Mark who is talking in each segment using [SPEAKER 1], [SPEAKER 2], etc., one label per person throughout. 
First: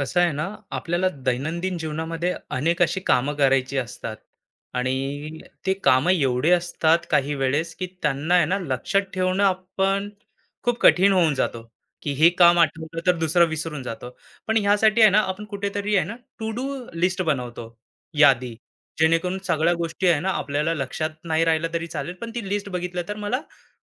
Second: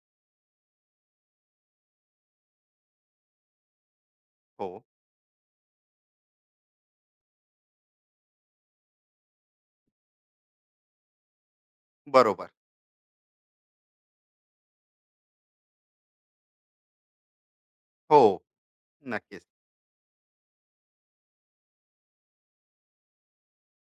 [SPEAKER 1] कसं आहे ना, आपल्याला दैनंदिन जीवनामध्ये अनेक अशी कामं करायची असतात
[SPEAKER 2] हो,
[SPEAKER 1] आणि ते कामं एवढे असतात काही वेळेस, की त्यांना आहे ना लक्षात ठेवणं आपण खूप कठीण होऊन जातो, की हे
[SPEAKER 2] बरोबर.
[SPEAKER 1] काम आठवलं तर दुसरं विसरून जातो. पण ह्यासाठी आहे ना, आपण कुठेतरी आहे ना टू डू लिस्ट बनवतो,
[SPEAKER 2] हो,
[SPEAKER 1] यादी. जेणेकरून
[SPEAKER 2] नक्कीच,
[SPEAKER 1] सगळ्या गोष्टी आहे ना, आपल्याला लक्षात नाही राहिलं तरी चालेल, पण ती लिस्ट बघितलं तर मला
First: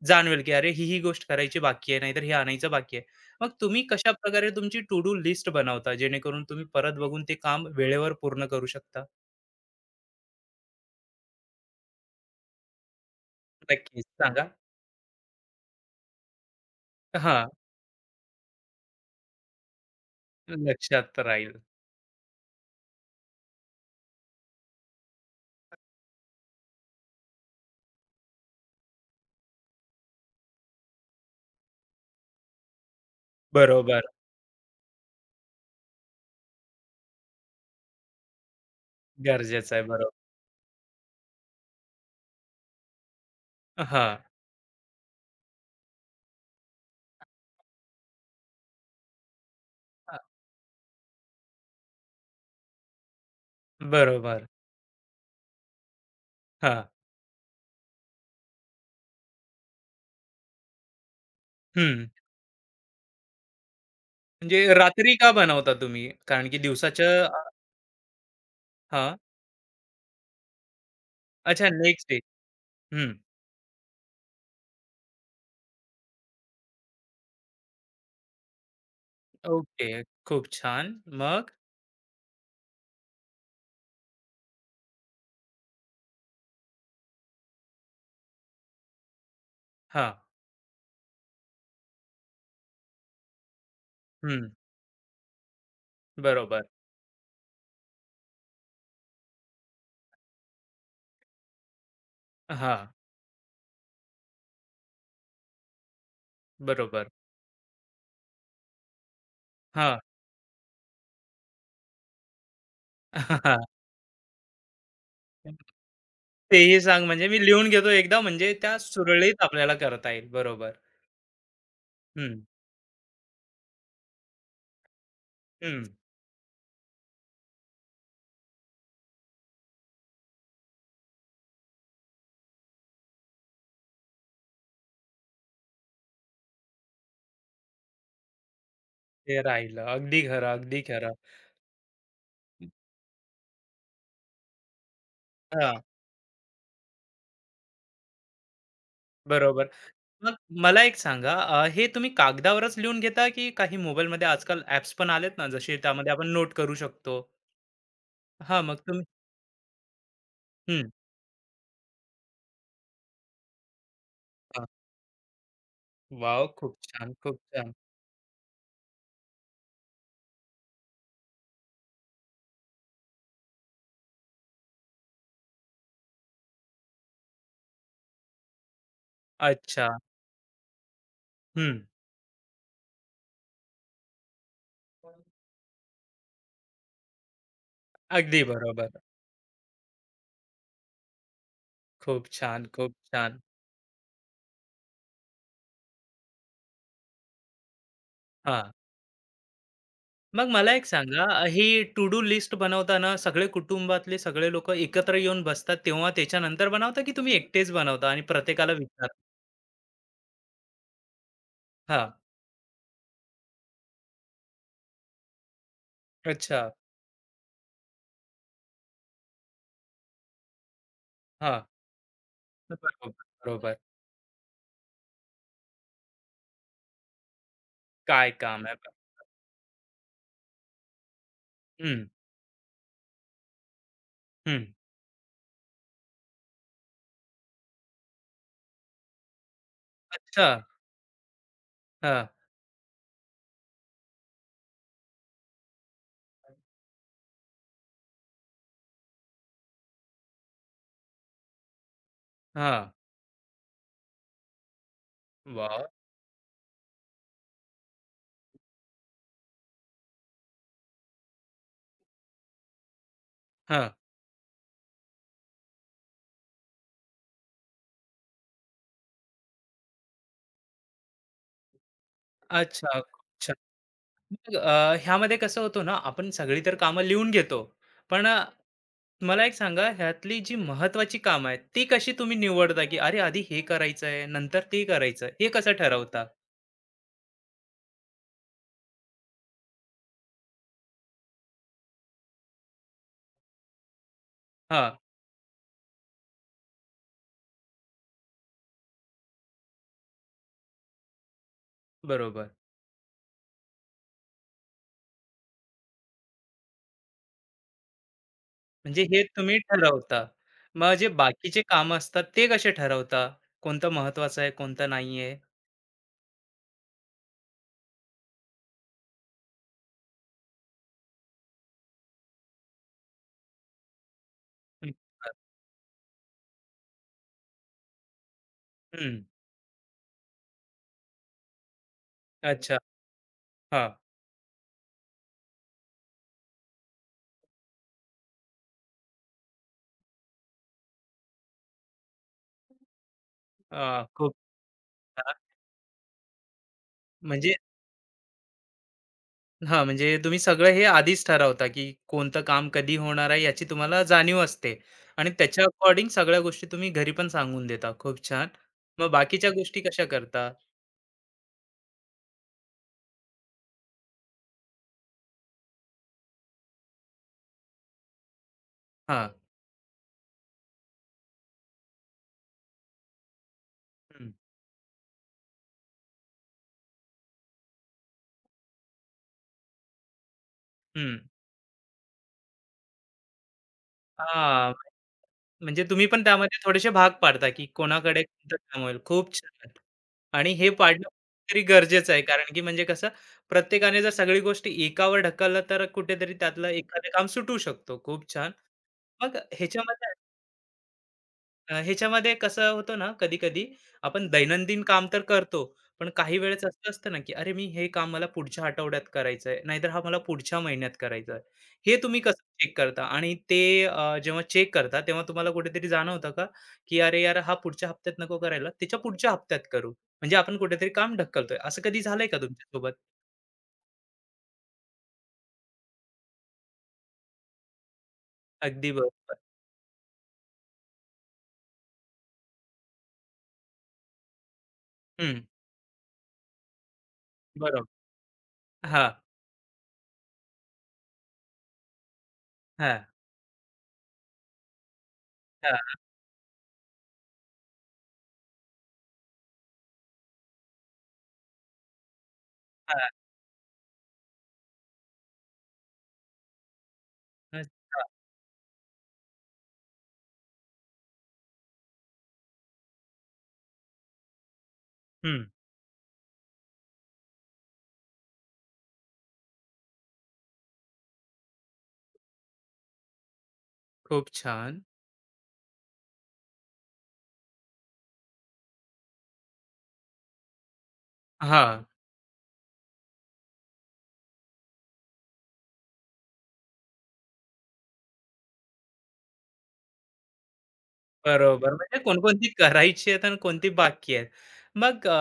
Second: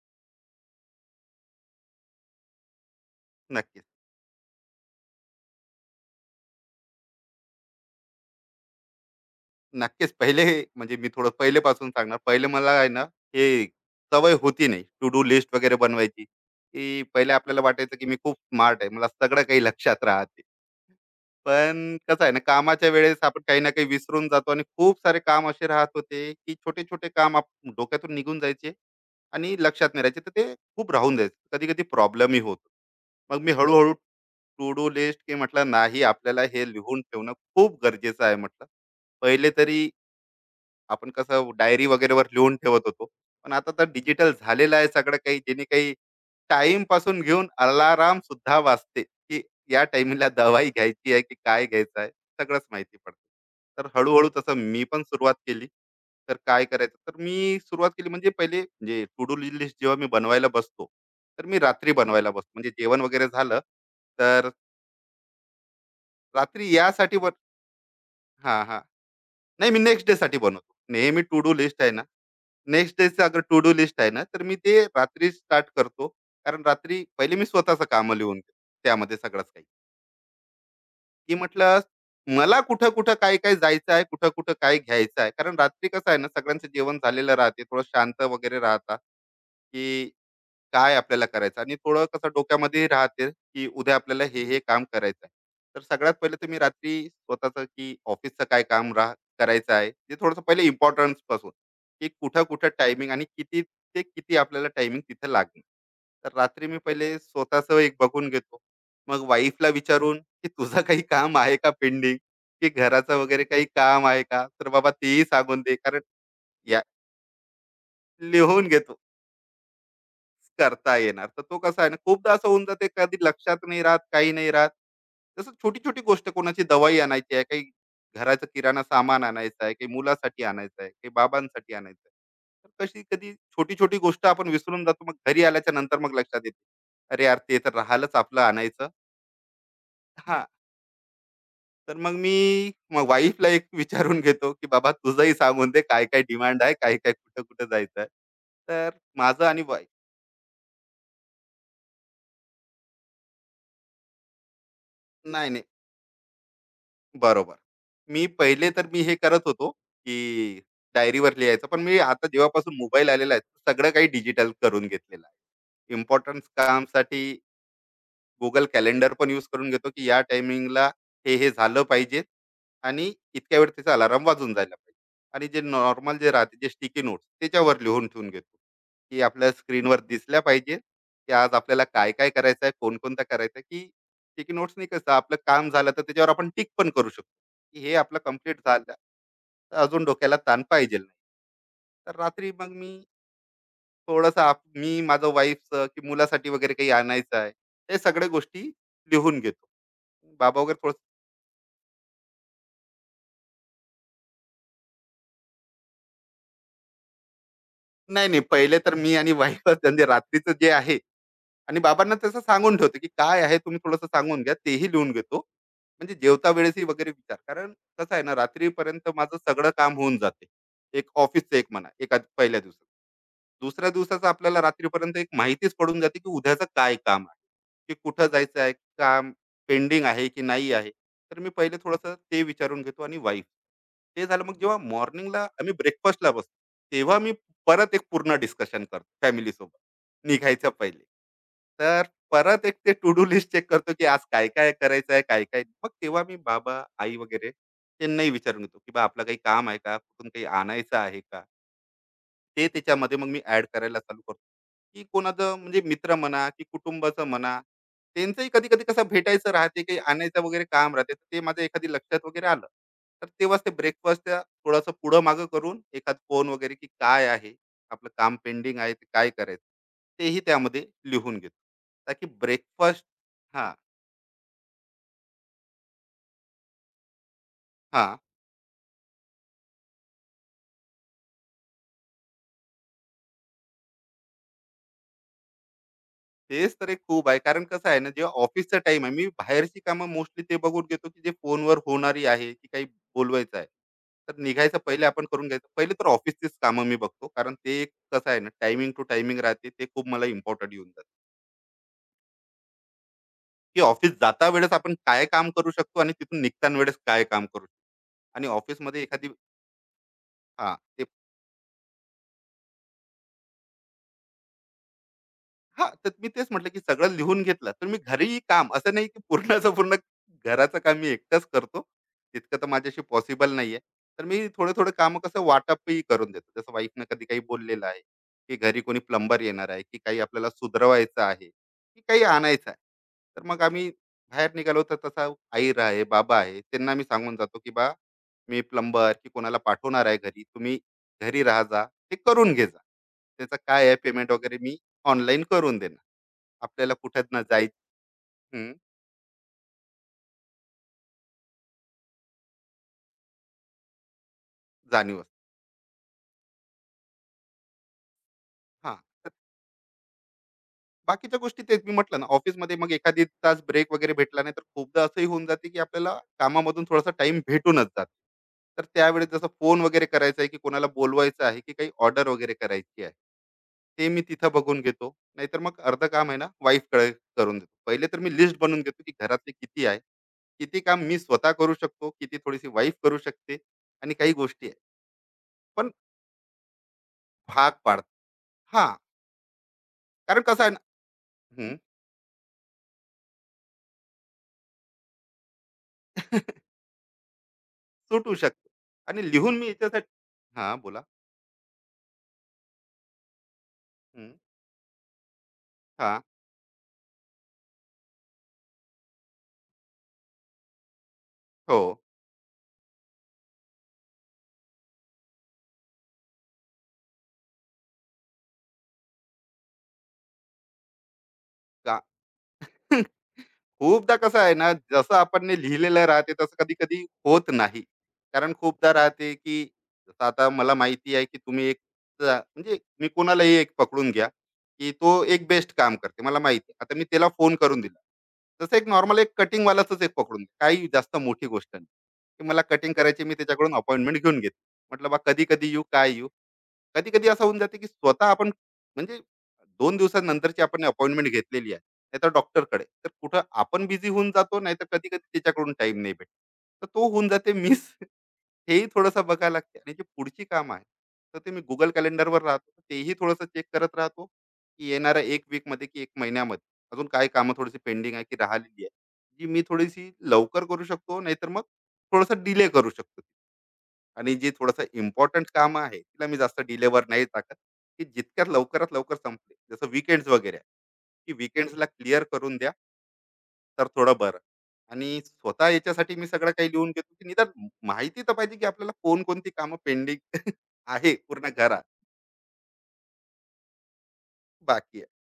[SPEAKER 1] जाणवेल, की अरे ही गोष्ट करायची बाकी आहे, नाहीतर हे आणायचं बाकी आहे. मग तुम्ही
[SPEAKER 2] नक्कीच.
[SPEAKER 1] कशाप्रकारे तुमची टू डू लिस्ट बनवता, जेणेकरून तुम्ही परत बघून ते काम वेळेवर पूर्ण करू शकता?
[SPEAKER 2] नक्कीच पहिले म्हणजे मी थोडं पहिलेपासून सांगणार. पहिले मला आहे ना, हे
[SPEAKER 1] नक्कीच
[SPEAKER 2] सवय
[SPEAKER 1] सांगा.
[SPEAKER 2] होती नाही टू डू लिस्ट वगैरे बनवायची, की पहिले
[SPEAKER 1] हां,
[SPEAKER 2] आपल्याला वाटायचं की मी खूप स्मार्ट आहे. मला सगळं काही लक्षात राहते.
[SPEAKER 1] लक्षात राहील.
[SPEAKER 2] पण कसं आहे ना, कामाच्या वेळेस आपण काही ना काही विसरून जातो आणि खूप सारे काम असे राहत होते, की छोटे-छोटे काम आप डोक्यातून निघून जायचे आणि लक्षात नाही राहायचे. तर ते खूप राहून जायचं. कधी-कधी प्रॉब्लेमही होतो. मग मी हो.
[SPEAKER 1] बरोबर.
[SPEAKER 2] टू डू लिस्ट की म्हटलं नाही आपल्याला हे लिहून ठेवणं खूप गरजेचं आहे म्हटलं. पहिले
[SPEAKER 1] गरजेचं आहे.
[SPEAKER 2] तरी
[SPEAKER 1] बरोबर.
[SPEAKER 2] आपण कसं डायरी वगैरेवर लिहून ठेवत होतो. पण आता तर
[SPEAKER 1] हां,
[SPEAKER 2] डिजिटल झालेलं आहे सगळं काही, जेणे काही टाईम पासून घेऊन अलार्म सुद्धा वाजते, की या
[SPEAKER 1] अ,
[SPEAKER 2] टाईमिंगला दवाई घ्यायची आहे की काय घ्यायचं आहे, सगळंच माहिती पडते. तर हळू-हळू
[SPEAKER 1] बरोबर.
[SPEAKER 2] तसं मी पण सुरुवात केली. तर काय
[SPEAKER 1] हां,
[SPEAKER 2] करायचं, तर मी सुरुवात केली म्हणजे पहिले म्हणजे टू डू लिस्ट जेव्हा मी बनवायला बसतो, तर मी रात्री
[SPEAKER 1] हं.
[SPEAKER 2] बनवायला बसतो. म्हणजे जेवण वगैरे झालं, तर
[SPEAKER 1] म्हणजे रात्री का बनवता तुम्ही? कारण की
[SPEAKER 2] रात्री
[SPEAKER 1] दिवसाच्या
[SPEAKER 2] यासाठी बन हां, हां. नाही मी नेक्स्ट डेसाठी बनवतो. नेहमी टू डू
[SPEAKER 1] अच्छा
[SPEAKER 2] लिस्ट आहे ना,
[SPEAKER 1] नेक्स्ट डे.
[SPEAKER 2] नेक्स्ट
[SPEAKER 1] हं.
[SPEAKER 2] डेचं अगर टू डू लिस्ट आहे ना, तर मी ते रात्री स्टार्ट करतो. कारण रात्री पहिले मी स्वतःचं काम लिहून घेतो, त्यामध्ये सगळंच काही.
[SPEAKER 1] ओके. खूप छान.
[SPEAKER 2] की
[SPEAKER 1] मग?
[SPEAKER 2] म्हटलं मला कुठं-कुठं, काय-काय जायचं आहे, कुठं-कुठं काय घ्यायचं आहे. कारण रात्री कसं आहे ना, सगळ्यांचं जेवण झालेलं राहते, थोडं शांत वगैरे राहतात, की
[SPEAKER 1] हां.
[SPEAKER 2] काय आपल्याला करायचं, आणि थोडं कसं डोक्यामध्ये राहते की उद्या आपल्याला हे
[SPEAKER 1] हं.
[SPEAKER 2] हे काम करायचं आहे. तर सगळ्यात पहिले तर मी
[SPEAKER 1] बरोबर.
[SPEAKER 2] रात्री स्वतःचं की ऑफिसचं काय काम राह करायचं आहे ते थोडंसं पहिले इम्पॉर्टन्स पासून, की कुठं कुठं
[SPEAKER 1] हां.
[SPEAKER 2] टायमिंग आणि किती, ते किती आपल्याला टायमिंग तिथं लागणार. तर रात्री मी
[SPEAKER 1] बरोबर.
[SPEAKER 2] पहिले स्वतःचं एक बघून घेतो, मग वाईफला
[SPEAKER 1] हां.
[SPEAKER 2] विचारून की तुझं काही काम आहे का पेंडिंग, की घराचं वगैरे काही काम आहे का, तर बाबा तेही सांगून दे. कारण
[SPEAKER 1] तेही
[SPEAKER 2] या
[SPEAKER 1] सांग म्हणजे मी लिहून घेतो एकदा म्हणजे
[SPEAKER 2] लिहून
[SPEAKER 1] त्या
[SPEAKER 2] घेतो,
[SPEAKER 1] सुरळीत आपल्याला करता येईल. बरोबर.
[SPEAKER 2] करता येणार. तर तो कसा आहे ना, खूपदा
[SPEAKER 1] हं,
[SPEAKER 2] असं होऊन जाते कधी लक्षात नाही राहत, काही नाही राहत. जसं
[SPEAKER 1] हं.
[SPEAKER 2] छोटी-छोटी गोष्ट कोणाची दवाई आणायची आहे, काही घराचं किराणा सामान आणायचं आहे, काही मुलासाठी आणायचं आहे, काही बाबांसाठी आणायचं आहे. तर कशी कधी छोटी-छोटी गोष्ट आपण विसरून जातो. मग घरी आल्याच्या नंतर मग लक्षात येते. अरे यार, ते तर राहिलंच आपलं आणायचं.
[SPEAKER 1] ते राहिलं. अगदी
[SPEAKER 2] हां,
[SPEAKER 1] खरं, अगदी खरं.
[SPEAKER 2] तर मग मी वाईफला एक विचारून घेतो, की "बाबा तुझंही सांगून
[SPEAKER 1] हां,
[SPEAKER 2] दे काय-काय डिमांड आहे, काय-काय कुठं-कुठं जायचं आहे." तर माझं आणि
[SPEAKER 1] बरोबर.
[SPEAKER 2] वाईफ.
[SPEAKER 1] मग मला एक सांगा हे तुम्ही कागदावरच लिहून घेता की काही मोबाईलमध्ये आजकाल ॲप्स पण आलेत ना
[SPEAKER 2] नाही, नाही.
[SPEAKER 1] जसे त्यामध्ये आपण नोट करू शकतो?
[SPEAKER 2] बरोबर. मी
[SPEAKER 1] हां,
[SPEAKER 2] पहिले
[SPEAKER 1] मग
[SPEAKER 2] तर मी
[SPEAKER 1] तुम्ही
[SPEAKER 2] हे करत होतो, की
[SPEAKER 1] हं,
[SPEAKER 2] डायरीवर लिहायचं. पण मी आता जेव्हापासून मोबाईल आलेला आहे, सगळं काही डिजिटल
[SPEAKER 1] हां.
[SPEAKER 2] करून घेतलेलं आहे.
[SPEAKER 1] वॉव!
[SPEAKER 2] इम्पोर्टन्स
[SPEAKER 1] खूप छान,
[SPEAKER 2] कामसाठी
[SPEAKER 1] खूप छान.
[SPEAKER 2] Google कॅलेंडर पण यूज करून घेतो, की या टायमिंगला हे झालं पाहिजे आणि इतक्या वेळ त्याचा अलाराम वाजून जायला पाहिजे. आणि जे नॉर्मल जे राहते जे स्टिकी नोट्स त्याच्यावर लिहून ठेवून घेतो, की आपल्या
[SPEAKER 1] अच्छा.
[SPEAKER 2] स्क्रीनवर दिसल्या पाहिजे, की आज
[SPEAKER 1] हं.
[SPEAKER 2] आपल्याला काय-काय करायचं आहे, कोणकोणता करायचा आहे, की स्टिकी नोट्सनी कसं आपलं काम झालं तर त्याच्यावर आपण टिक पण करू शकतो, की हे आपलं
[SPEAKER 1] अगदी
[SPEAKER 2] कंप्लीट झालं,
[SPEAKER 1] बरोबर.
[SPEAKER 2] तर अजून डोक्याला ताण पाहिजे नाही. तर
[SPEAKER 1] खूप
[SPEAKER 2] रात्री
[SPEAKER 1] छान,
[SPEAKER 2] मग
[SPEAKER 1] खूप
[SPEAKER 2] मी
[SPEAKER 1] छान.
[SPEAKER 2] थोडंसं आप मी माझं वाईफचं की मुलासाठी वगैरे काही आणायचं आहे, हे सगळ्या गोष्टी
[SPEAKER 1] हां.
[SPEAKER 2] लिहून घेतो.
[SPEAKER 1] मग
[SPEAKER 2] बाबा
[SPEAKER 1] मला
[SPEAKER 2] वगैरे
[SPEAKER 1] एक
[SPEAKER 2] थोडंसं
[SPEAKER 1] सांगा, ही टू डू लिस्ट बनवताना सगळे कुटुंबातले सगळे लोकं एकत्र येऊन बसतात, तेव्हा त्याच्यानंतर बनवता, की तुम्ही एकटेच बनवता आणि
[SPEAKER 2] नाही, नाही.
[SPEAKER 1] प्रत्येकाला
[SPEAKER 2] पहिले तर मी
[SPEAKER 1] विचारता?
[SPEAKER 2] आणि वाईफच, म्हणजे रात्रीचं जे आहे, आणि
[SPEAKER 1] हां.
[SPEAKER 2] बाबांना तसं सांगून ठेवतो, की काय आहे तुम्ही थोडंसं सांगून घ्या. तेही लिहून घेतो. म्हणजे जेवता
[SPEAKER 1] अच्छा.
[SPEAKER 2] वेळेसही वगैरे विचार. कारण कसं आहे ना, रात्रीपर्यंत माझं सगळं काम होऊन जाते. एक ऑफिसचं एक
[SPEAKER 1] हां.
[SPEAKER 2] म्हणा, एका पहिल्या दिवसात.
[SPEAKER 1] बरोबर, बरोबर.
[SPEAKER 2] दुसऱ्या दिवसाचं आपल्याला रात्रीपर्यंत एक माहितीच पडून जाते, की उद्याचं काय काम आहे, की कुठं
[SPEAKER 1] काय
[SPEAKER 2] जायचं
[SPEAKER 1] काम
[SPEAKER 2] आहे,
[SPEAKER 1] आहे?
[SPEAKER 2] काम पेंडिंग आहे की नाही आहे. तर मी पहिले
[SPEAKER 1] हं,
[SPEAKER 2] थोडंसं ते विचारून घेतो आणि वाईफ. ते झालं, मग
[SPEAKER 1] हं.
[SPEAKER 2] जेव्हा मॉर्निंगला आम्ही ब्रेकफास्टला बसतो, तेव्हा मी परत एक पूर्ण डिस्कशन करतो फॅमिलीसोबत.
[SPEAKER 1] अच्छा.
[SPEAKER 2] निघायच्या पहिले. तर
[SPEAKER 1] हां.
[SPEAKER 2] परत एक ते टू डू लिस्ट चेक करतो, की आज काय-काय करायचं आहे, काय-काय, मग तेव्हा मी बाबा, आई वगैरे त्यांनाही विचारून येतो, की "बा आपलं काही काम आहे का? कुठून काही आणायचं आहे का?" ते
[SPEAKER 1] हां.
[SPEAKER 2] त्याच्यामध्ये मग मी ऍड करायला चालू करतो, की कोणाचं म्हणजे
[SPEAKER 1] वाह!
[SPEAKER 2] मित्र म्हणा की कुटुंबाचं म्हणा, त्यांचंही कधी कधी कसं भेटायचं राहते, काही आणायचं वगैरे काम राहते, तर ते माझं एखादी लक्षात वगैरे आलं, तर तेव्हाच ते
[SPEAKER 1] हां.
[SPEAKER 2] ब्रेकफास्ट थोडंसं पुढं मागं करून एखाद फोन वगैरे, की काय आहे आपलं काम पेंडिंग आहे ते काय करायचं, तेही त्यामध्ये लिहून घेतो, ताकी
[SPEAKER 1] अच्छा.
[SPEAKER 2] ब्रेकफास्ट.
[SPEAKER 1] खूप छान.
[SPEAKER 2] हां
[SPEAKER 1] मग ह्यामध्ये कसं होतं ना, आपण सगळी तर कामं लिहून घेतो.
[SPEAKER 2] हां
[SPEAKER 1] पण मला एक सांगा ह्यातली जी महत्वाची कामं आहेत ती कशी तुम्ही निवडता की अरे आधी हे करायचं आहे नंतर ते करायचं आहे, हे कसं ठरवता?
[SPEAKER 2] तेच तर एक खूप आहे. कारण कसं आहे ना, जेव्हा ऑफिसचा टाइम आहे, मी बाहेरची कामं मोस्टली ते बघून घेतो, की जे फोनवर होणारी आहे, की काही बोलवायचं आहे. तर निघायचं
[SPEAKER 1] हां,
[SPEAKER 2] पहिले आपण करून घ्यायचं. पहिले तर ऑफिसचीच कामं मी बघतो. कारण ते एक कसं आहे ना, टायमिंग टू टायमिंग राहते. ते खूप मला इम्पोर्टंट येऊन जातं,
[SPEAKER 1] बरोबर.
[SPEAKER 2] की ऑफिस जाता वेळेस आपण काय काम करू शकतो आणि तिथून निघताना वेळेस काय काम करू शकतो. आणि ऑफिसमध्ये
[SPEAKER 1] म्हणजे हे
[SPEAKER 2] एखादी.
[SPEAKER 1] तुम्ही ठरवता.
[SPEAKER 2] हां,
[SPEAKER 1] मग जे बाकीचे कामं असतात ते कसे ठरवता? कोणतं महत्वाचं आहे, कोणतं नाहीये?
[SPEAKER 2] हां, तर मी तेच म्हटलं, की सगळं लिहून घेतलं. तर मी घरीही काम असं नाही, की पूर्णचं पूर्ण घराचं काम मी एकटाच करतो. तितकं तर माझ्याशी पॉसिबल नाहीये. तर मी थोडं-थोडं
[SPEAKER 1] हं,
[SPEAKER 2] काम कसं वाटपही करून देतो. जसं वाईफनं कधी काही बोललेलं आहे, की घरी कोणी
[SPEAKER 1] हं.
[SPEAKER 2] प्लंबर येणार आहे, की काही आपल्याला सुधरवायचं आहे, की काही आणायचं
[SPEAKER 1] अच्छा.
[SPEAKER 2] आहे. तर मग आम्ही
[SPEAKER 1] हां.
[SPEAKER 2] बाहेर निघालो, तर तसा आई आहे, बाबा आहे, त्यांना मी सांगून जातो, की "बा, मी प्लंबर की कोणाला पाठवणार आहे घरी. तुम्ही घरी राहा जा, ते करून घे जा. त्याचं काय आहे पेमेंट
[SPEAKER 1] खूप
[SPEAKER 2] वगैरे मी
[SPEAKER 1] छान.
[SPEAKER 2] ऑनलाईन करून देणं. आपल्याला कुठे ना
[SPEAKER 1] म्हणजे
[SPEAKER 2] जाय." हं,
[SPEAKER 1] हां, म्हणजे तुम्ही सगळं हे आधीच ठरवता, की कोणतं काम कधी होणार आहे याची तुम्हाला जाणीव असते
[SPEAKER 2] जाणीव
[SPEAKER 1] आणि
[SPEAKER 2] असते.
[SPEAKER 1] त्याच्या अकॉर्डिंग सगळ्या गोष्टी तुम्ही घरी पण सांगून देता. खूप छान.
[SPEAKER 2] हां,
[SPEAKER 1] मग
[SPEAKER 2] तर
[SPEAKER 1] बाकीच्या गोष्टी कशा करता?
[SPEAKER 2] बाकीच्या गोष्टी तेच मी म्हटलं ना, ऑफिसमध्ये मग एखादी तास ब्रेक वगैरे भेटला नाही, तर खूपदा असंही होऊन जाते, की आपल्याला कामामधून थोडासा टाईम भेटूनच जातो. तर त्यावेळेस
[SPEAKER 1] हां.
[SPEAKER 2] जसं फोन वगैरे करायचा आहे, की कोणाला बोलवायचं आहे, की काही ऑर्डर वगैरे करायची आहे. ते मी
[SPEAKER 1] हं.
[SPEAKER 2] तिथं बघून घेतो. नाहीतर मग अर्धं काम आहे ना वाईफकडे करून देतो. पहिले तर मी लिस्ट बनवून घेतो, की घरातले किती आहे, किती काम मी
[SPEAKER 1] हं.
[SPEAKER 2] स्वतः करू शकतो, किती थोडीशी वाईफ करू शकते, आणि काही गोष्टी
[SPEAKER 1] हां,
[SPEAKER 2] आहे.
[SPEAKER 1] म्हणजे
[SPEAKER 2] पण
[SPEAKER 1] तुम्ही पण त्यामध्ये थोडेसे भाग पाडता, की
[SPEAKER 2] भाग पाडतो.
[SPEAKER 1] कोणाकडे कोणतं काम
[SPEAKER 2] हां,
[SPEAKER 1] होईल. खूप छान.
[SPEAKER 2] कारण
[SPEAKER 1] आणि
[SPEAKER 2] कसं
[SPEAKER 1] हे
[SPEAKER 2] आहे ना.
[SPEAKER 1] पाडणं तरी
[SPEAKER 2] हं.
[SPEAKER 1] गरजेचं आहे कारण की म्हणजे कसं प्रत्येकाने जर सगळी गोष्टी एकावर ढकललं तर कुठेतरी त्यातलं एखादं काम सुटू शकतो. खूप
[SPEAKER 2] सुटू
[SPEAKER 1] छान.
[SPEAKER 2] शकतो, आणि
[SPEAKER 1] मग
[SPEAKER 2] लिहून मी याच्यासाठी.
[SPEAKER 1] ह्याच्यामध्ये
[SPEAKER 2] हां, बोला.
[SPEAKER 1] ह्याच्यामध्ये कसं होतं ना, कधी-कधी आपण
[SPEAKER 2] हं.
[SPEAKER 1] दैनंदिन काम तर करतो, पण
[SPEAKER 2] हां.
[SPEAKER 1] काही वेळेस असं असतं ना, की "अरे, मी हे काम मला पुढच्या आठवड्यात करायचं आहे, नाहीतर हा मला पुढच्या महिन्यात करायचा आहे."
[SPEAKER 2] हो.
[SPEAKER 1] हे तुम्ही कसं चेक करता? आणि ते जेव्हा चेक करता, तेव्हा तुम्हाला कुठेतरी जाणवतं का, की "अरे यार, हा पुढच्या हप्त्यात नको करायला, त्याच्या पुढच्या हप्त्यात करू." म्हणजे आपण कुठेतरी काम ढकलतोय. असं
[SPEAKER 2] का?
[SPEAKER 1] कधी झालंय का तुमच्यासोबत?
[SPEAKER 2] खूपदा कसं आहे ना, जसं आपण ने लिहिलेलं राहते तसं कधी-कधी होत नाही. कारण
[SPEAKER 1] अगदी
[SPEAKER 2] खूपदा राहते,
[SPEAKER 1] बरोबर.
[SPEAKER 2] की जसं आता मला माहिती आहे, की तुम्ही एक, अ, म्हणजे मी कोणालाही एक पकडून घ्या, की तो
[SPEAKER 1] हं,
[SPEAKER 2] एक बेस्ट काम करते. मला माहिती आहे. आता मी त्याला फोन करून
[SPEAKER 1] बरोबर.
[SPEAKER 2] दिला. जसं एक
[SPEAKER 1] हां,
[SPEAKER 2] नॉर्मल एक कटिंगवालाचच एक पकडून घ्या. काही जास्त मोठी गोष्ट नाही, की मला कटिंग
[SPEAKER 1] हां,
[SPEAKER 2] करायची, मी त्याच्याकडून अपॉइंटमेंट घेऊन घेतली. म्हटलं बा कधी-कधी येऊ,
[SPEAKER 1] हां,
[SPEAKER 2] काय येऊ? कधी-कधी असं होऊन जाते, की स्वतः आपण म्हणजे 2 दिवसानंतरची आपण अपॉइंटमेंट घेतलेली आहे. नाहीतर डॉक्टरकडे. तर
[SPEAKER 1] हां.
[SPEAKER 2] कुठं आपण बिझी होऊन जातो, नाहीतर कधी-कधी त्याच्याकडून टाईम नाही भेटत. तर तो होऊन जाते मिस.
[SPEAKER 1] अच्छा.
[SPEAKER 2] हेही थोडंसं बघायला लागते, आणि जी पुढची कामं आहेत, तर ते मी Google कॅलेंडरवर राहतो. तेही थोडंसं चेक करत राहतो, की येणाऱ्या
[SPEAKER 1] हं,
[SPEAKER 2] 1 वीकमध्ये की 1 महिन्यामध्ये अजून काय कामं थोडीशी पेंडिंग आहे, की राहिलेली आहे. जी मी थोडीशी लवकर करू शकतो, नाहीतर मग थोडंसं डिले करू शकतो.
[SPEAKER 1] खूप
[SPEAKER 2] आणि जे
[SPEAKER 1] छान.
[SPEAKER 2] थोडंसं इम्पोर्टंट कामं आहे, तिला मी जास्त डिलेवर नाही टाकत, की जितक्यात लवकरात लवकर संपले. जसं वीकेंड्स वगैरे आहे, की वीकेंड्सला
[SPEAKER 1] हां.
[SPEAKER 2] क्लिअर करून द्या. तर थोडं बरं. आणि स्वतः याच्यासाठी मी सगळं काही लिहून घेतो, की निदान माहिती तर पाहिजे, की आपल्याला कोणकोणती कामं पेंडिंग आहे पूर्ण
[SPEAKER 1] बरोबर.
[SPEAKER 2] घरात,
[SPEAKER 1] म्हणजे कोणकोणती करायची आहेत आणि कोणती बाकी आहेत.
[SPEAKER 2] बाकी
[SPEAKER 1] मग
[SPEAKER 2] आहे.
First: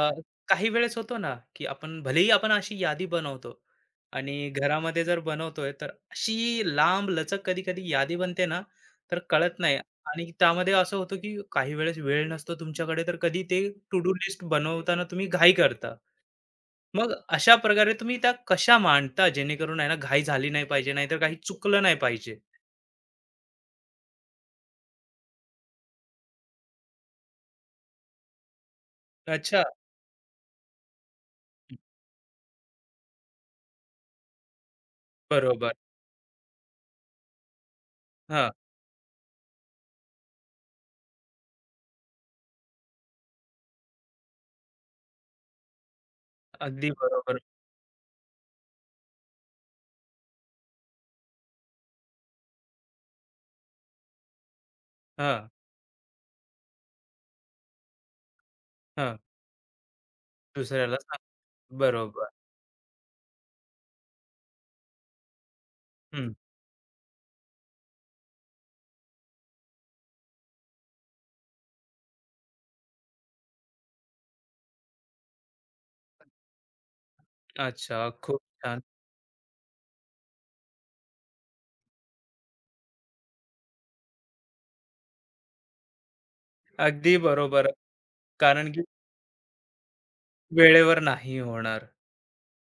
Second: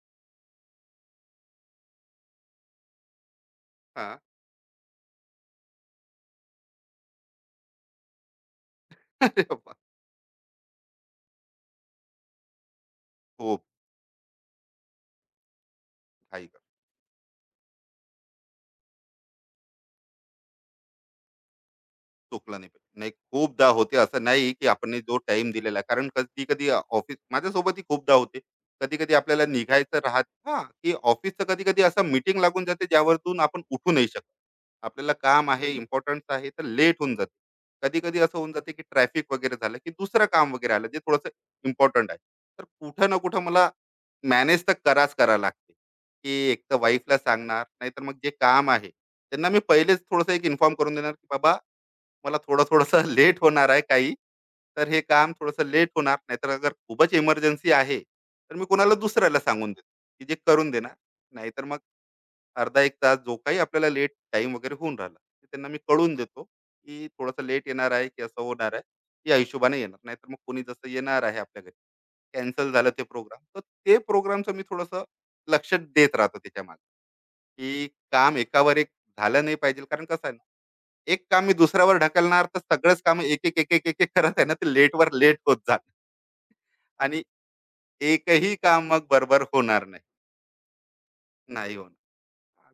[SPEAKER 1] काही वेळेस होतो ना, की आपण भलेही आपण अशी यादी बनवतो
[SPEAKER 2] हां.
[SPEAKER 1] आणि घरामध्ये जर बनवतोय, तर अशी लांबलचक कधी-कधी यादी बनते ना, तर
[SPEAKER 2] अरे
[SPEAKER 1] कळत
[SPEAKER 2] बाबा!
[SPEAKER 1] नाही आणि त्यामध्ये असं होतं, की काही वेळेस वेळ नसतो तुमच्याकडे, तर कधी
[SPEAKER 2] खूप
[SPEAKER 1] ते टू डू लिस्ट बनवताना तुम्ही घाई करता.
[SPEAKER 2] घाई.
[SPEAKER 1] मग अशा प्रकारे तुम्ही त्या कशा मांडता, जेणेकरून आहे ना, घाई झाली नाही पाहिजे, नाहीतर काही चुकलं नाही पाहिजे?
[SPEAKER 2] चुकला नाही पाहिजे. नाही खूपदा होते, असं नाही की आपण जो टाइम दिलेला आहे, कारण कधी कधी ऑफिस माझ्यासोबतही खूपदा होते, कधी कधी आपल्याला
[SPEAKER 1] अच्छा.
[SPEAKER 2] निघायचं राहत हा, की ऑफिसचं कधी कधी असं मीटिंग लागून जाते ज्यावरतून आपण उठू नाही शकत. आपल्याला काम आहे,
[SPEAKER 1] बरोबर.
[SPEAKER 2] इम्पॉर्टन्स आहे, तर लेट होऊन जाते. कधी कधी असं
[SPEAKER 1] हां.
[SPEAKER 2] होऊन जाते की ट्रॅफिक वगैरे झालं, की दुसरं काम वगैरे आलं जे थोडंसं इम्पॉर्टंट आहे, तर कुठं ना कुठं मला मॅनेज तर कराच करा लागते, की एक तर
[SPEAKER 1] अगदी
[SPEAKER 2] वाईफला
[SPEAKER 1] बरोबर.
[SPEAKER 2] सांगणार, नाहीतर मग जे काम आहे त्यांना मी पहिलेच थोडंसं एक इन्फॉर्म करून देणार, की बाबा मला थोडंसं लेट होणार आहे काही, तर हे काम
[SPEAKER 1] हां,
[SPEAKER 2] थोडंसं लेट होणार, नाहीतर अगर खूपच इमर्जन्सी आहे तर मी कोणाला
[SPEAKER 1] हां.
[SPEAKER 2] दुसऱ्याला सांगून देतो की जे करून देणार,
[SPEAKER 1] दुसऱ्याला सांग
[SPEAKER 2] नाहीतर मग
[SPEAKER 1] बरोबर.
[SPEAKER 2] अर्धा एक तास जो काही आपल्याला लेट टाइम वगैरे होऊन राहिला ते त्यांना मी कळून
[SPEAKER 1] हं.
[SPEAKER 2] देतो, की थोडंसं लेट येणार आहे, की असं होणार आहे या हिशोबाने येणार, नाहीतर मग कोणी जसं येणार आहे आपल्या घरी, कॅन्सल झालं ते प्रोग्राम, तर ते प्रोग्रामचं मी थोडंसं लक्ष देत राहतो त्याच्या मागे, की
[SPEAKER 1] अच्छा,
[SPEAKER 2] काम
[SPEAKER 1] खूप
[SPEAKER 2] एकावर
[SPEAKER 1] छान.
[SPEAKER 2] एक झालं नाही पाहिजे. कारण कसं आहे ना, एक काम मी दुसऱ्यावर ढकलणार तर सगळंच काम एक, एक, एक, एक, एक एक करत आहे ना, ते लेटवर लेट होत जाणार,
[SPEAKER 1] अगदी
[SPEAKER 2] आणि
[SPEAKER 1] बरोबर.
[SPEAKER 2] एकही
[SPEAKER 1] कारण की
[SPEAKER 2] काम मग बरोबर होणार नाही.
[SPEAKER 1] वेळेवर नाही
[SPEAKER 2] नाही
[SPEAKER 1] होणार.
[SPEAKER 2] होणार.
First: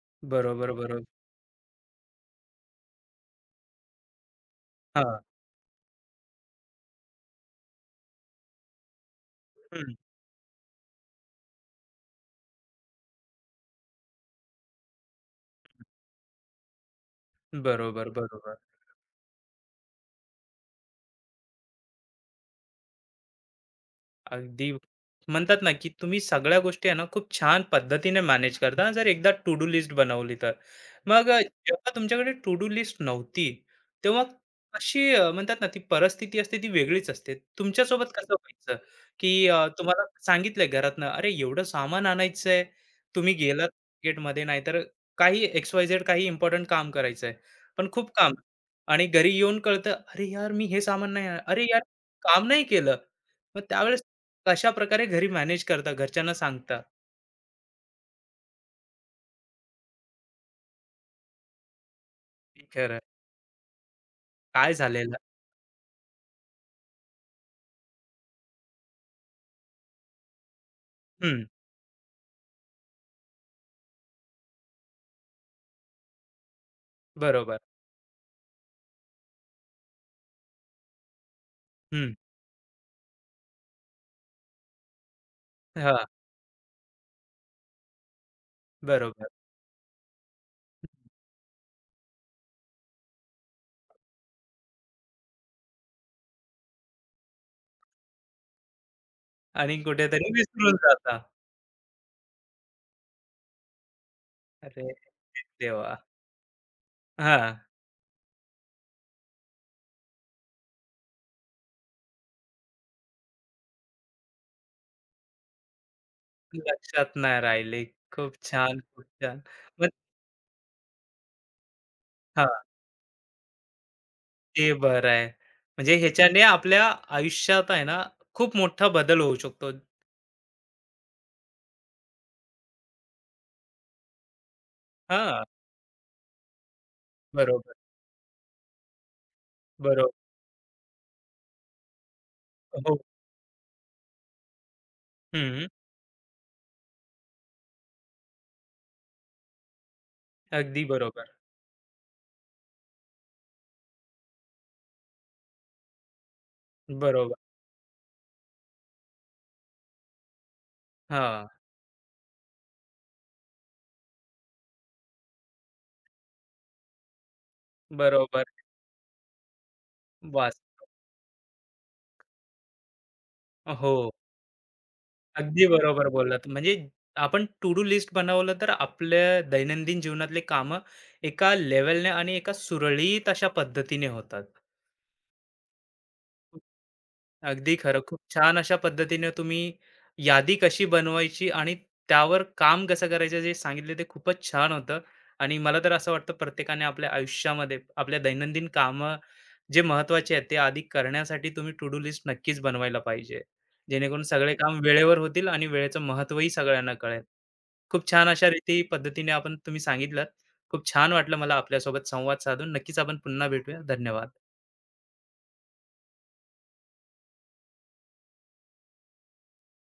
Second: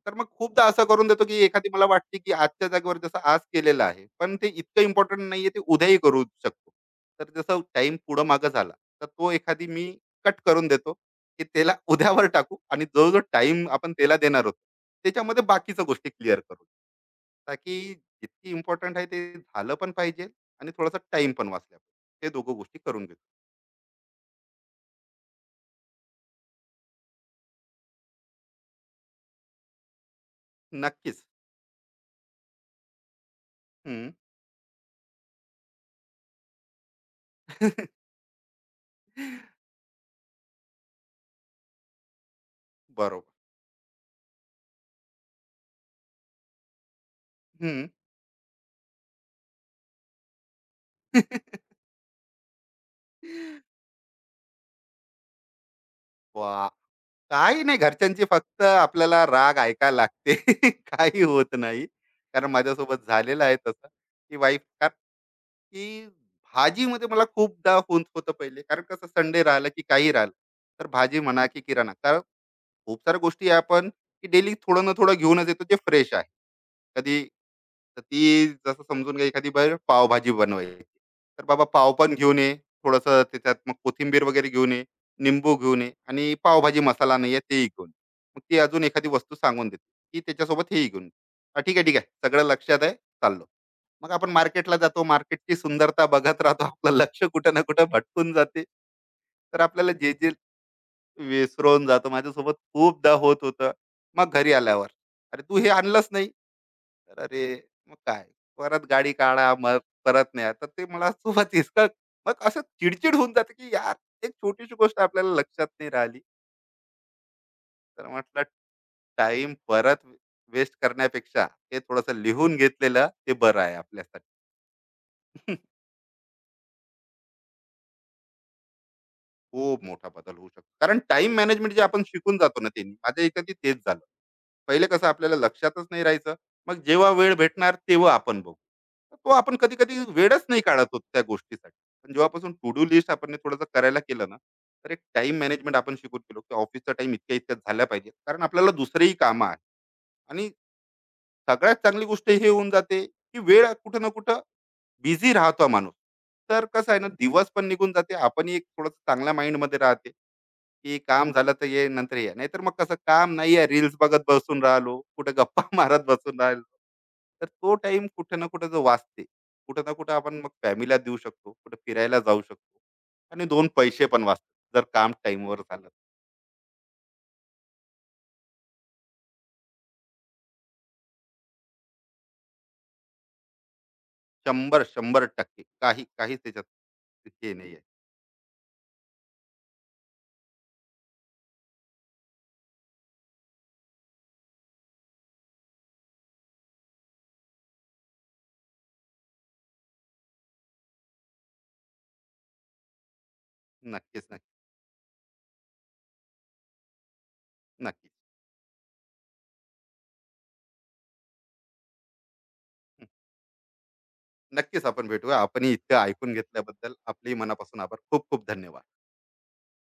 [SPEAKER 2] तर मग खूपदा
[SPEAKER 1] बरोबर,
[SPEAKER 2] असं
[SPEAKER 1] बरोबर.
[SPEAKER 2] करून देतो, की एखादी मला वाटते, की आजच्या जागेवर जसं आज केलेलं आहे, पण ते इतकं इम्पोर्टंट
[SPEAKER 1] हां.
[SPEAKER 2] नाहीये, ते उद्याही करू शकतो. तर जसं टाईम पुढं मागं झाला, तर तो एखादी मी
[SPEAKER 1] हं.
[SPEAKER 2] कट करून देतो, की त्याला उद्यावर टाकू, आणि जो टाईम आपण त्याला देणार होतो, त्याच्यामध्ये बाकीच्या गोष्टी क्लिअर करू. ताकी
[SPEAKER 1] बरोबर,
[SPEAKER 2] जितकी
[SPEAKER 1] बरोबर.
[SPEAKER 2] इम्पॉर्टंट आहे ते झालं पण पाहिजे आणि थोडासा टाइम पण वाचला पाहिजे. ते दोघं गोष्टी करून घेतो.
[SPEAKER 1] अगदी म्हणतात ना, की तुम्ही सगळ्या गोष्टी आहे ना, खूप छान पद्धतीने मॅनेज करता जर एकदा टू डू लिस्ट बनवली तर.
[SPEAKER 2] नक्कीच.
[SPEAKER 1] मग जेव्हा तुमच्याकडे टू डू लिस्ट नव्हती,
[SPEAKER 2] हम्म.
[SPEAKER 1] तेव्हा कशी म्हणतात ना, ती परिस्थिती असते ती वेगळीच असते. तुमच्यासोबत कसं व्हायचं, की तुम्हाला सांगितलंय घरातनं, "अरे, एवढं सामान आणायचंय."
[SPEAKER 2] बरोबर.
[SPEAKER 1] तुम्ही गेलात मार्केटमध्ये नाहीतर काही एक्स, वाय, झेड काही इम्पोर्टंट काम करायचंय,
[SPEAKER 2] हम्म.
[SPEAKER 1] पण खूप काम आणि घरी येऊन कळतं, "अरे यार, मी हे सामान नाही आणलं. अरे यार, काम नाही केलं." मग त्यावेळेस कशा प्रकारे घरी मॅनेज करता, घरच्यांना
[SPEAKER 2] वा,
[SPEAKER 1] सांगता,
[SPEAKER 2] काही नाही, घरच्यांची फक्त आपल्याला राग ऐकायला लागते, काही होत नाही. कारण
[SPEAKER 1] खरं
[SPEAKER 2] माझ्यासोबत झालेलं आहे तसं, की वाईफ,
[SPEAKER 1] काय झालेलं?
[SPEAKER 2] की भाजीमध्ये मला खूपदा होत होतं पहिले, कारण कसं संडे राहिलं, की काही राहिलं, तर भाजी
[SPEAKER 1] हं,
[SPEAKER 2] म्हणा की किराणा, कारण खूप साऱ्या गोष्टी आहे आपण की डेली थोडं ना थोडं घेऊनच येतो जे फ्रेश आहे. कधी,
[SPEAKER 1] बरोबर.
[SPEAKER 2] तर ती जसं समजून घ्या, एखादी बाहेर पावभाजी बनवायची. तर बाबा पाव
[SPEAKER 1] हं,
[SPEAKER 2] पण घेऊन ये, थोडंसं त्याच्यात मग कोथिंबीर वगैरे घेऊन ये, निंबू घेऊन ये,
[SPEAKER 1] हां,
[SPEAKER 2] आणि पावभाजी मसाला नाही आहे तेही घेऊन ये. मग ती अजून एखादी
[SPEAKER 1] बरोबर
[SPEAKER 2] वस्तू सांगून देते, की त्याच्यासोबत हेही घेऊन ये. "हां, ठीक आहे, ठीक आहे. सगळं लक्षात आहे, चाललो." मग आपण मार्केटला जातो, मार्केटची सुंदरता बघत राहतो. आपलं लक्ष कुठं ना कुठं भटकून जाते. तर
[SPEAKER 1] आणि
[SPEAKER 2] आपल्याला जे जे
[SPEAKER 1] कुठेतरी विसरून जाता.
[SPEAKER 2] विसरून जातो. माझ्यासोबत खूपदा होत होतं. मग घरी आल्यावर,
[SPEAKER 1] अरे
[SPEAKER 2] "अरे तू हे
[SPEAKER 1] देवा!
[SPEAKER 2] आणलंच नाही." तर "अरे
[SPEAKER 1] हां,
[SPEAKER 2] मग काय?" परत गाडी काढा, मग परत न्या. तर ते मला सोबत इतकं, मग असं चिडचिड होऊन जाते, की यार एक छोटीशी गोष्ट आपल्याला लक्षात नाही राहिली.
[SPEAKER 1] लक्षात नाही राहिले.
[SPEAKER 2] तर
[SPEAKER 1] खूप
[SPEAKER 2] म्हटलं
[SPEAKER 1] छान, खूप छान.
[SPEAKER 2] टाईम
[SPEAKER 1] मग
[SPEAKER 2] परत वेस्ट करण्यापेक्षा ते थोडंसं
[SPEAKER 1] हां,
[SPEAKER 2] लिहून घेतलेलं ते बरं आहे आपल्यासाठी.
[SPEAKER 1] ते बरं आहे. म्हणजे ह्याच्याने आपल्या आयुष्यात आहे ना, खूप मोठा बदल होऊ शकतो.
[SPEAKER 2] खूप मोठा बदल होऊ शकतो. कारण टाईम मॅनेजमेंट जे आपण शिकून जातो ना त्यांनी, माझ्या याच्यातही तेच झालं. पहिले कसं आपल्याला
[SPEAKER 1] हां,
[SPEAKER 2] लक्षातच नाही राहायचं. मग जेव्हा वेळ
[SPEAKER 1] बरोबर,
[SPEAKER 2] भेटणार तेव्हा आपण बघू. तर तो आपण कधी-कधी
[SPEAKER 1] बरोबर.
[SPEAKER 2] वेळच नाही काढत होतो त्या गोष्टीसाठी. पण जेव्हापासून टू डू
[SPEAKER 1] हो.
[SPEAKER 2] लिस्ट आपण हे थोडंसं करायला केलं ना, तर एक टाईम
[SPEAKER 1] हं,
[SPEAKER 2] मॅनेजमेंट आपण शिकून गेलो, की ऑफिसचा टाईम इतक्या-इतक्यात झाला पाहिजे. कारण आपल्याला दुसरीही कामं आहेत. आणि
[SPEAKER 1] अगदी बरोबर.
[SPEAKER 2] सगळ्यात चांगली गोष्ट हे होऊन जाते, की वेळ कुठं ना कुठं बिझी राहतो माणूस. तर कसं आहे ना,
[SPEAKER 1] बरोबर.
[SPEAKER 2] दिवस पण निघून जाते. आपणही एक थोडंसं चांगल्या माइंडमध्ये राहते. की काम
[SPEAKER 1] हां,
[SPEAKER 2] झालं तर ये नंतर ये. नाहीतर मग कसं काम नाही आहे, रील्स बघत बसून राहिलो, कुठे गप्पा मारत बसून राहिलो. तर तो टाईम कुठे
[SPEAKER 1] बरोबर.
[SPEAKER 2] ना कुठे जो वाचते, कुठे ना कुठे आपण मग
[SPEAKER 1] वास
[SPEAKER 2] फॅमिलीला देऊ शकतो, कुठे फिरायला जाऊ शकतो, आणि 2
[SPEAKER 1] हो.
[SPEAKER 2] पैसे पण वाचतात जर काम टाईमवर
[SPEAKER 1] अगदी
[SPEAKER 2] झालं.
[SPEAKER 1] बरोबर बोललात. म्हणजे आपण टू डू लिस्ट बनवलं तर आपल्या दैनंदिन जीवनातले कामं एका लेवलने आणि एका सुरळीत अशा पद्धतीने होतात.
[SPEAKER 2] 100%, 100%, काही काहीच त्याच्यात हे नाही
[SPEAKER 1] अगदी
[SPEAKER 2] आहे.
[SPEAKER 1] खरं. खूप छान अशा पद्धतीने तुम्ही यादी कशी बनवायची आणि त्यावर काम कसं करायचं जे सांगितले ते खूपच छान होतं. आणि मला तर असं वाटतं प्रत्येकाने आपल्या आयुष्यामध्ये आपल्या दैनंदिन कामं जे महत्त्वाचे आहेत ते आधी करण्यासाठी तुम्ही टू डू लिस्ट नक्कीच बनवायला पाहिजे. जेणेकरून
[SPEAKER 2] नक्कीच, नक्की,
[SPEAKER 1] सगळे काम वेळेवर होतील आणि वेळेचं महत्त्वही सगळ्यांना कळेल. खूप
[SPEAKER 2] नक्की.
[SPEAKER 1] छान अशा रीती पद्धतीने आपण तुम्ही सांगितलात. खूप छान वाटलं मला आपल्यासोबत संवाद साधून. नक्कीच आपण पुन्हा भेटूया. धन्यवाद.
[SPEAKER 2] नक्कीच आपण भेटूया. आपणही इतकं ऐकून घेतल्याबद्दल आपलेही मनापासून आभार. खूप खूप धन्यवाद.